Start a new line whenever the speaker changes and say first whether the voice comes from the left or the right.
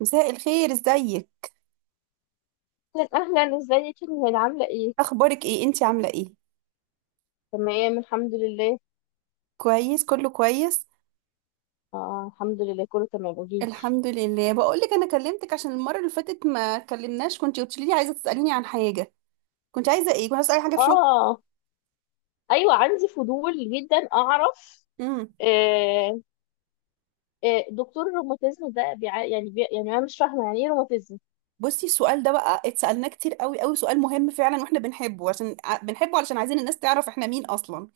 right: مساء الخير، ازيك؟
left: اهلا اهلا، ازيك يا نهال؟ عامله ايه؟
right: اخبارك ايه؟ انتي عامله ايه؟
left: تمام، الحمد لله.
right: كويس، كله كويس.
left: آه، الحمد لله، كله تمام. قوليلي.
right: الحمد لله. بقول لك انا كلمتك عشان المره اللي فاتت ما كلمناش. كنت قلت لي عايزه تساليني عن حاجه. كنت عايزه ايه؟ كنت عايزه اي حاجه في شغل؟
left: اه، ايوه، عندي فضول جدا اعرف.
right: امم.
left: آه، آه، دكتور الروماتيزم ده بيع... يعني بي... يعني انا مش فاهمه يعني ايه روماتيزم.
right: بصي، السؤال ده بقى اتسالناه كتير قوي قوي، سؤال مهم فعلا، واحنا بنحبه عشان بنحبه علشان عايزين الناس تعرف احنا مين اصلا.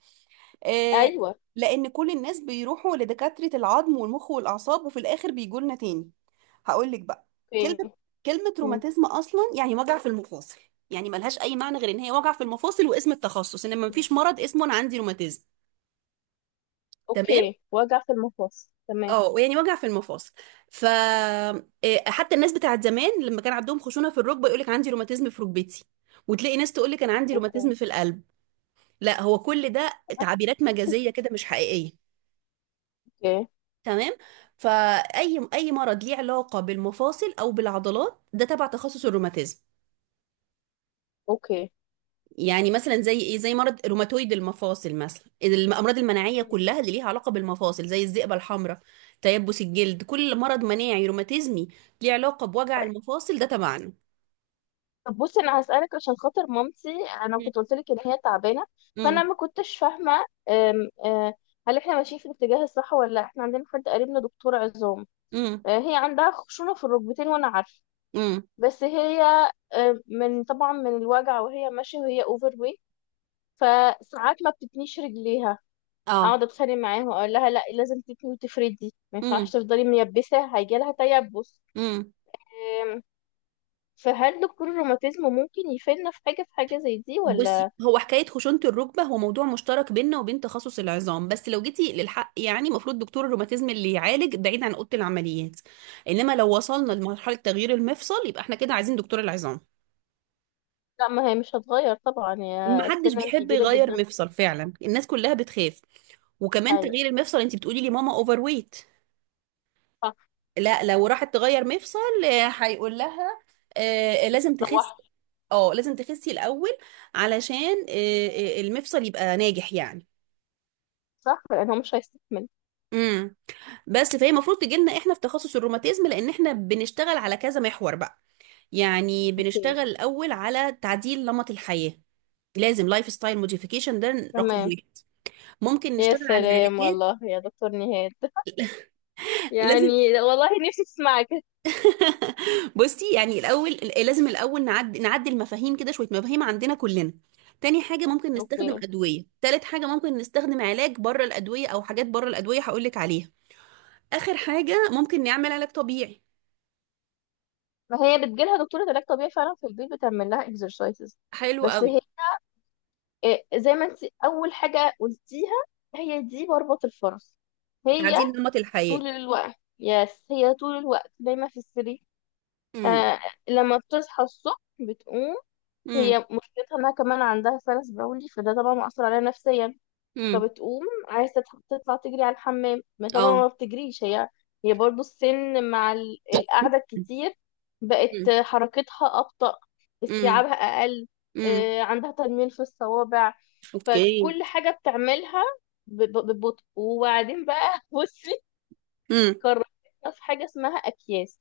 right: آه.
left: ايوه.
right: لان كل الناس بيروحوا لدكاترة العظم والمخ والاعصاب، وفي الاخر بيجوا لنا تاني. هقول لك بقى.
left: اوكي.
right: كلمة كلمة
left: مم.
right: روماتيزم اصلا يعني وجع في المفاصل. يعني ملهاش اي معنى غير ان هي وجع في المفاصل، واسم التخصص ان
left: ماشي.
right: مفيش مرض اسمه انا عندي روماتيزم. تمام،
left: اوكي، وجع في المفاصل، تمام.
right: اه، يعني وجع في المفاصل. ف حتى الناس بتاعت زمان لما كان عندهم خشونه في الركبه يقول لك عندي روماتيزم في ركبتي، وتلاقي ناس تقول لك انا عندي
left: اوكي.
right: روماتيزم في القلب. لا، هو كل ده تعبيرات مجازيه كده، مش حقيقيه.
left: اوكي.
right: تمام. فاي مرض ليه علاقه بالمفاصل او بالعضلات ده تبع تخصص الروماتيزم.
left: اوكي.
right: يعني مثلا زي ايه؟ زي مرض روماتويد المفاصل مثلا، الامراض المناعيه
left: مم.
right: كلها اللي ليها علاقه بالمفاصل زي الذئبه الحمراء، تيبس الجلد. كل مرض مناعي روماتيزمي ليه علاقه بوجع المفاصل ده تبعنا.
left: طب بصي، انا هسألك عشان خاطر مامتي. انا كنت قلت لك ان هي تعبانه، فانا
right: امم.
left: ما كنتش فاهمه. أم، أه، هل احنا ماشيين في الاتجاه الصح ولا لا؟ احنا عندنا حد قريبنا دكتور عظام.
right: امم.
left: هي عندها خشونه في الركبتين وانا عارفه،
right: امم.
left: بس هي من طبعا من الوجع وهي ماشيه وهي اوفر ويت، فساعات ما بتتنيش رجليها.
right: اه.
left: اقعد اتخانق معاها واقول لها لا، لازم تتني وتفردي، ما ينفعش تفضلي ميبسه هيجيلها تيبس.
right: امم.
left: أم، فهل دكتور الروماتيزم ممكن يفيدنا في حاجه زي دي
right: بصي،
left: ولا؟
right: هو حكاية خشونة الركبة هو موضوع مشترك بيننا وبين تخصص العظام. بس لو جيتي للحق، يعني المفروض دكتور الروماتيزم اللي يعالج بعيد عن أوضة العمليات. إنما لو وصلنا لمرحلة تغيير المفصل، يبقى احنا كده عايزين دكتور العظام.
left: لا، ما هي مش هتغير طبعا، يا
right: محدش
left: السنان
right: بيحب
left: كبيرة
right: يغير
left: جدا.
right: مفصل فعلا، الناس كلها بتخاف. وكمان
left: فهي
right: تغيير المفصل، انت بتقولي لي ماما اوفر ويت. لا لو راحت تغير مفصل هيقول لها، لازم تخسي.
left: لوحده.
right: اه لازم تخسي الاول علشان المفصل يبقى ناجح يعني.
left: صح، لأنه مش هيستحمل.
right: امم. بس فهي المفروض تجي لنا احنا في تخصص الروماتيزم لان احنا بنشتغل على كذا محور بقى. يعني
left: اوكي.
right: بنشتغل الاول على تعديل نمط الحياة. لازم لايف ستايل موديفيكيشن، ده رقم
left: تمام.
right: واحد. ممكن
left: يا
right: نشتغل على
left: سلام
right: العلاجات.
left: والله يا دكتور نهاد
right: لازم.
left: يعني لا والله، نفسي تسمعك.
right: بصي، يعني الاول لازم الاول نعدي المفاهيم كده، شويه مفاهيم عندنا كلنا. تاني حاجه ممكن نستخدم
left: اوكي.
right: ادويه. تالت حاجه ممكن نستخدم علاج بره الادويه، او حاجات بره الادويه هقول لك عليها. اخر حاجه ممكن نعمل علاج طبيعي.
left: ما هي بتجيلها دكتورة علاج طبيعي فعلا في البيت، بتعمل لها اكسرسايزز.
right: حلو
left: بس
right: قوي.
left: هي إيه، زي ما انت اول حاجة قلتيها، هي دي مربط الفرس. هي
right: تعديل نمط الحياة.
left: طول الوقت يس هي طول الوقت دايما في السرير.
right: امم.
left: آه، لما بتصحى الصبح بتقوم. هي
right: امم.
left: مشكلتها انها كمان عندها سلس بولي، فده طبعا مأثر عليها نفسيا.
right: امم.
left: فبتقوم عايزة تطلع تجري على الحمام، ما طبعا
right: اه.
left: ما بتجريش هي. هي برضو السن مع القعدة الكتير بقت
right: امم.
left: حركتها أبطأ،
right: امم.
left: استيعابها أقل.
right: امم.
left: عندها تنميل في الصوابع،
right: اوكي.
left: فكل حاجة بتعملها ببطء. وبعدين بقى بصي،
right: امم.
left: قررت، في حاجة اسمها أكياس،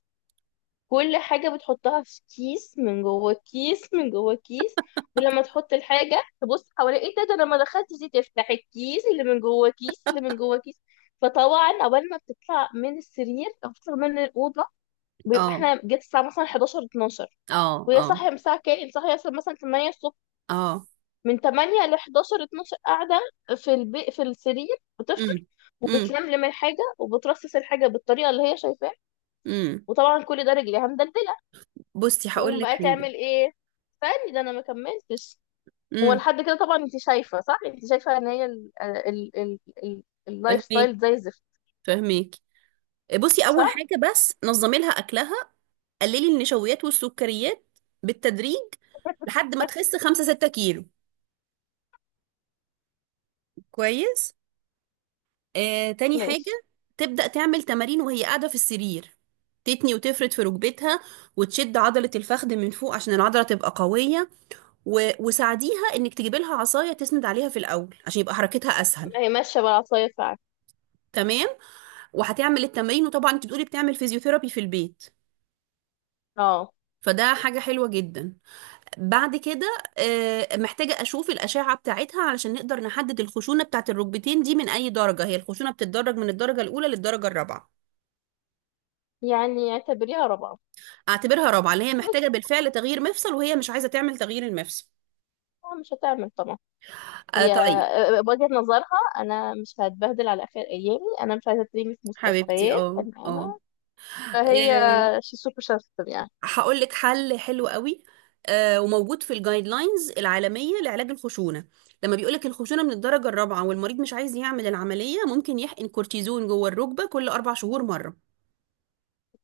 left: كل حاجة بتحطها في كيس من جوه الكيس من جوه الكيس. ولما تحط الحاجة تبص حواليها، ايه ده؟ ده انا ما دخلتش دي، تفتح الكيس اللي من جوه كيس اللي من جوه كيس. فطبعا اول ما بتطلع من السرير او بتطلع من الأوضة بيبقى
right: اه.
left: احنا جت الساعة مثلا 11 12.
right: اه.
left: وهي
right: اه.
left: صاحية من الساعة كام؟ صاحية مثلا 8 الصبح.
right: اه.
left: من 8 ل 11 12 قاعدة في السرير بتفطر،
right: امم. امم.
left: وبتلملم الحاجة وبترصص الحاجة بالطريقة اللي هي شايفاها.
right: امم.
left: وطبعا كل ده رجليها مدلدلة.
right: بصي هقول
left: تقوم
right: لك
left: بقى
right: حاجه.
left: تعمل ايه؟ استني ده انا ما كملتش. هو
right: امم.
left: لحد كده طبعا انت شايفه، صح؟ انت شايفه ان هي اللايف
right: فهميك
left: ستايل زي الزفت.
right: فهميك. بصي، اول
left: صح.
right: حاجه بس نظمي لها اكلها. قللي النشويات والسكريات بالتدريج لحد ما تخس 5 6 كيلو. كويس. تاني
left: ماشي،
right: حاجة، تبدأ تعمل تمارين وهي قاعدة في السرير. تتني وتفرد في ركبتها وتشد عضلة الفخذ من فوق عشان العضلة تبقى قوية. وساعديها انك تجيبي لها عصاية تسند عليها في الأول عشان يبقى حركتها أسهل.
left: ما هي ماشيه بالعصايه فعلا.
right: تمام. وهتعمل التمارين، وطبعا انت بتقولي بتعمل فيزيوثيرابي في البيت،
left: اه،
right: فده حاجة حلوة جدا. بعد كده محتاجة أشوف الأشعة بتاعتها علشان نقدر نحدد الخشونة بتاعت الركبتين دي من أي درجة. هي الخشونة بتتدرج من الدرجة الأولى للدرجة الرابعة.
left: يعني اعتبريها رابعه.
right: اعتبرها رابعة، اللي هي محتاجة بالفعل تغيير مفصل، وهي مش عايزة تعمل تغيير المفصل.
left: مش هتعمل طبعا.
right: آه
left: هي
right: طيب.
left: وجهة نظرها انا مش هتبهدل على اخر ايامي، انا مش عايزه تريني في
right: حبيبتي،
left: مستشفيات،
right: اه،
left: انا
right: اه.
left: انا
right: آه،
left: فهي شي سوبر سنسيتيف يعني.
right: هقول لك حل حلو قوي، وموجود في الجايد لاينز العالمية لعلاج الخشونة. لما بيقولك الخشونة من الدرجة الرابعة والمريض مش عايز يعمل العملية، ممكن يحقن كورتيزون جوه الركبة كل أربع شهور مرة.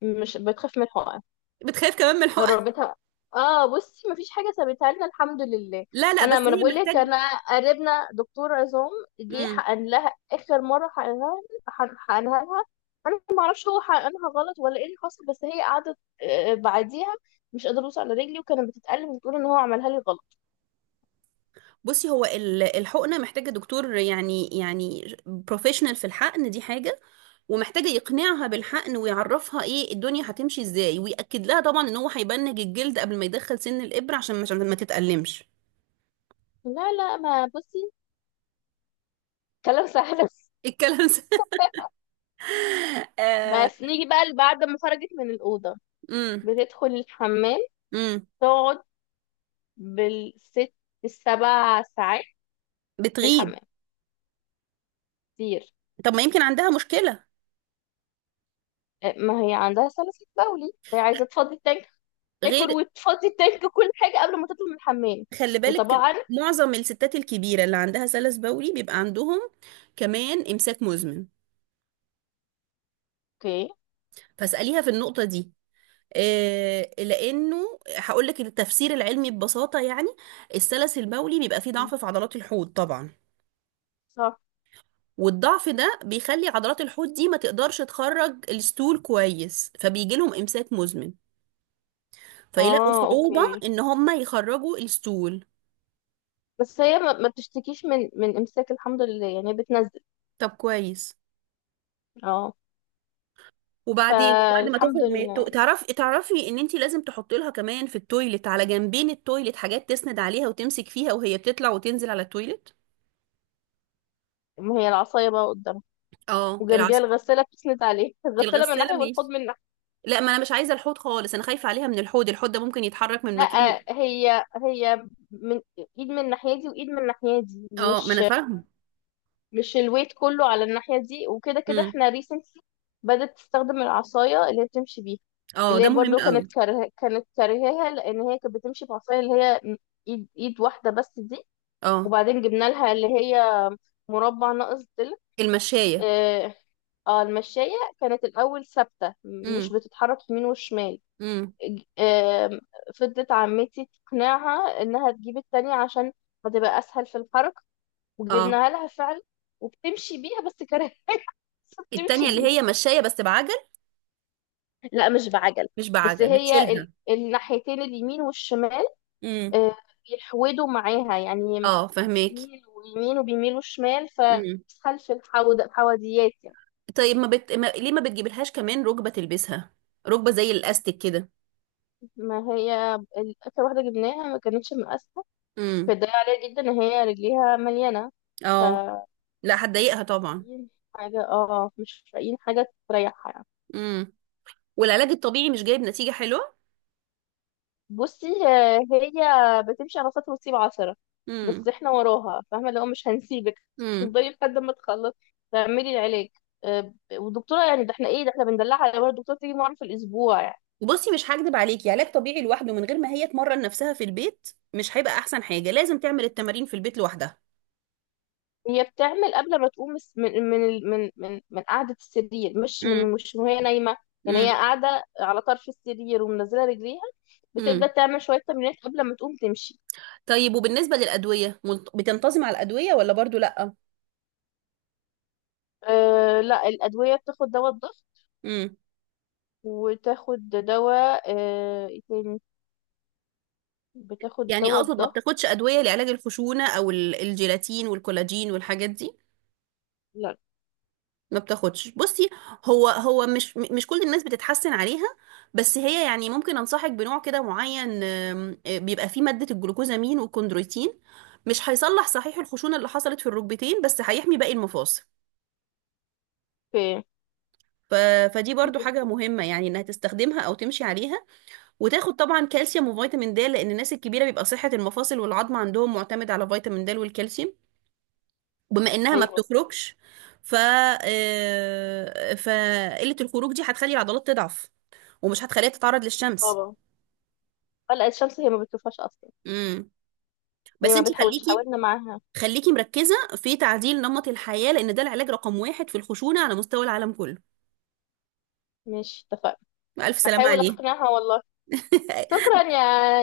left: مش بتخاف من الحقن؟
right: بتخاف كمان من الحقن.
left: جربتها. اه بصي، مفيش حاجه سابتها لنا الحمد لله.
right: لا لا،
left: انا
right: بس
left: ما انا
right: هي
left: بقول لك،
right: محتاج.
left: انا قريبنا دكتور عظام، جه حقن لها اخر مره حقنها، حقنها لها. انا ما اعرفش هو حقنها غلط ولا ايه اللي حصل، بس هي قعدت بعديها مش قادره اوصل على رجلي، وكانت بتتألم، بتقول ان هو عملها لي غلط.
right: بصي، هو الحقنة محتاجة دكتور، يعني بروفيشنال، في الحقن دي حاجة. ومحتاجة يقنعها بالحقن ويعرفها ايه الدنيا هتمشي ازاي، ويأكد لها طبعا ان هو هيبنج الجلد قبل ما يدخل سن الإبرة عشان ما تتألمش.
left: لا لا، ما بصي كلام سهل.
right: الكلام ده. آه.
left: بس نيجي بقى بعد ما خرجت من الأوضة
right: امم.
left: بتدخل الحمام،
right: امم.
left: تقعد بالست السبع ساعات في
right: بتغيب.
left: الحمام كتير.
right: طب ما يمكن عندها مشكلة
left: ما هي عندها سلاسل بولي فهي عايزه تفضي التانك، تاكل
right: غير،
left: وتفضي التانك كل حاجه قبل ما تطلع من الحمام.
right: خلي بالك.
left: وطبعا.
right: معظم الستات الكبيرة اللي عندها سلس بولي بيبقى عندهم كمان إمساك مزمن.
left: اوكي.
right: فاسأليها في النقطة دي. لانه هقول لك التفسير العلمي ببساطه يعني، السلس المولي بيبقى فيه ضعف في عضلات الحوض طبعا،
left: صح.
right: والضعف ده بيخلي عضلات الحوض دي ما تقدرش تخرج الستول كويس، فبيجي لهم امساك مزمن، فيلاقوا
left: اه.
right: صعوبة
left: اوكي.
right: ان هم يخرجوا الستول.
left: بس هي ما بتشتكيش من امساك الحمد لله، يعني بتنزل.
right: طب كويس.
left: اه،
right: وبعدين بعد ما
left: فالحمد
right: تخرج من
left: لله.
right: تعرفي ان انت لازم تحط لها كمان في التويلت على جنبين التويلت حاجات تسند عليها وتمسك فيها وهي بتطلع وتنزل على التويلت.
left: ما هي العصايه بقى قدامها،
right: اه
left: وجنبيها
right: العصا.
left: الغساله بتسند عليه، الغساله من
right: الغسالة
left: ناحيه والحوض
right: ماشي.
left: من ناحيه.
right: لا، ما انا مش عايزه الحوض خالص، انا خايفه عليها من الحوض. الحوض ده ممكن يتحرك من
left: لا،
right: مكان.
left: هي من ايد من الناحيه دي وايد من الناحيه دي،
right: اه ما انا
left: مش
right: فاهمه.
left: مش الويت كله على الناحية دي. وكده كده
right: امم.
left: احنا ريسنتلي بدأت تستخدم العصاية اللي هي بتمشي بيها،
right: اه
left: اللي
right: ده
left: هي
right: مهم
left: برضو
right: قوي.
left: كانت كانت كارهاها، لأن هي كانت بتمشي بعصاية اللي هي ايد واحدة بس دي.
right: اه
left: وبعدين جبنا لها اللي هي مربع ناقص ضلع.
right: المشايه.
left: اه. المشاية كانت الأول ثابتة مش
right: امم.
left: بتتحرك يمين وشمال.
right: امم.
left: ج- آه، فضلت عمتي تقنعها إنها تجيب التانية عشان هتبقى أسهل في الحركة،
right: اه
left: وجبناها لها فعلا، وبتمشي بيها بس كارهة بتمشي
right: التانية اللي
left: بيها.
right: هي مشايه بس بعجل؟
left: لا، مش بعجل،
right: مش
left: بس
right: بعجل،
left: هي
right: بتشيلها.
left: الناحيتين اليمين والشمال،
right: امم.
left: آه، بيحودوا معاها يعني،
right: اه فهماكي.
left: بيميلوا يمين وبيميلوا شمال،
right: امم.
left: فخلف الحوض الحواديات يعني.
right: طيب، ما ليه ما بتجيبلهاش كمان ركبه تلبسها؟ ركبه زي الاستيك كده.
left: ما هي آخر واحدة جبناها ما كانتش مقاسة،
right: امم.
left: فده عليها جدا ان هي رجليها مليانة. ف
right: اه. لا هتضايقها طبعا.
left: حاجة، اه مش لاقيين حاجة تريحها يعني.
right: امم. والعلاج الطبيعي مش جايب نتيجه حلوه؟
left: بصي، هي بتمشي على سطر وتسيب 10، بس
right: امم.
left: احنا وراها فاهمة اللي هو مش هنسيبك.
right: امم.
left: تفضلي لحد ما تخلص، تعملي العلاج. والدكتورة يعني، ده احنا ايه؟ ده احنا بندلعها، يا الدكتورة تيجي مرة في الأسبوع يعني.
right: بصي، مش هكدب عليكي، علاج طبيعي لوحده من غير ما هي تمرن نفسها في البيت مش هيبقى احسن حاجة. لازم تعمل التمارين في البيت لوحدها.
left: هي بتعمل قبل ما تقوم من قعدة السرير، مش من،
right: امم.
left: مش وهي نايمة. يعني
right: امم.
left: هي قاعدة على طرف السرير ومنزلة رجليها، بتبدأ
right: امم.
left: تعمل شوية تمرينات قبل ما تقوم تمشي.
right: طيب، وبالنسبة للأدوية، بتنتظم على الأدوية ولا برضو لأ؟
left: أه لا، الأدوية بتاخد دواء الضغط،
right: امم.
left: وتاخد دواء بتاخد
right: يعني
left: دواء
right: اقصد ما
left: الضغط.
right: بتاخدش أدوية لعلاج الخشونة او الجيلاتين والكولاجين والحاجات دي؟
left: لا.
right: ما بتاخدش. بصي، هو مش كل الناس بتتحسن عليها، بس هي يعني ممكن انصحك بنوع كده معين، آم، آه، بيبقى فيه مادة الجلوكوزامين والكوندرويتين. مش هيصلح صحيح الخشونة اللي حصلت في الركبتين، بس هيحمي باقي المفاصل.
left: في
right: ف... فدي برضو حاجة
left: انتستين.
right: مهمة يعني، انها تستخدمها او تمشي عليها. وتاخد طبعا كالسيوم وفيتامين د لان الناس الكبيرة بيبقى صحة المفاصل والعظم عندهم معتمد على فيتامين د والكالسيوم. بما انها ما
left: ايوه.
right: بتخرجش ف آه، فقله الخروج دي هتخلي العضلات تضعف، ومش هتخليها تتعرض للشمس.
left: طبعا. قلقة الشمس، هي ما بتشوفهاش اصلا.
right: امم.
left: هي
right: بس
left: ما
right: انت
left: بتحاولش،
right: خليكي
left: حاولنا معاها.
right: خليكي مركزه في تعديل نمط الحياه، لان ده العلاج رقم واحد في الخشونه على مستوى العالم كله.
left: مش اتفقنا.
right: الف سلامه
left: هحاول
right: عليه.
left: اقنعها والله. شكرا يا،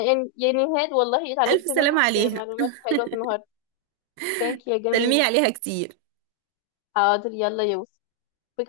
left: يعني يا نهاد والله
right: الف
left: اتعلمت منك
right: سلامه عليها.
left: معلومات حلوة النهارده. ثانك يا
right: سلمي
left: جميل.
right: عليها كتير.
left: حاضر يلا يا يوسف.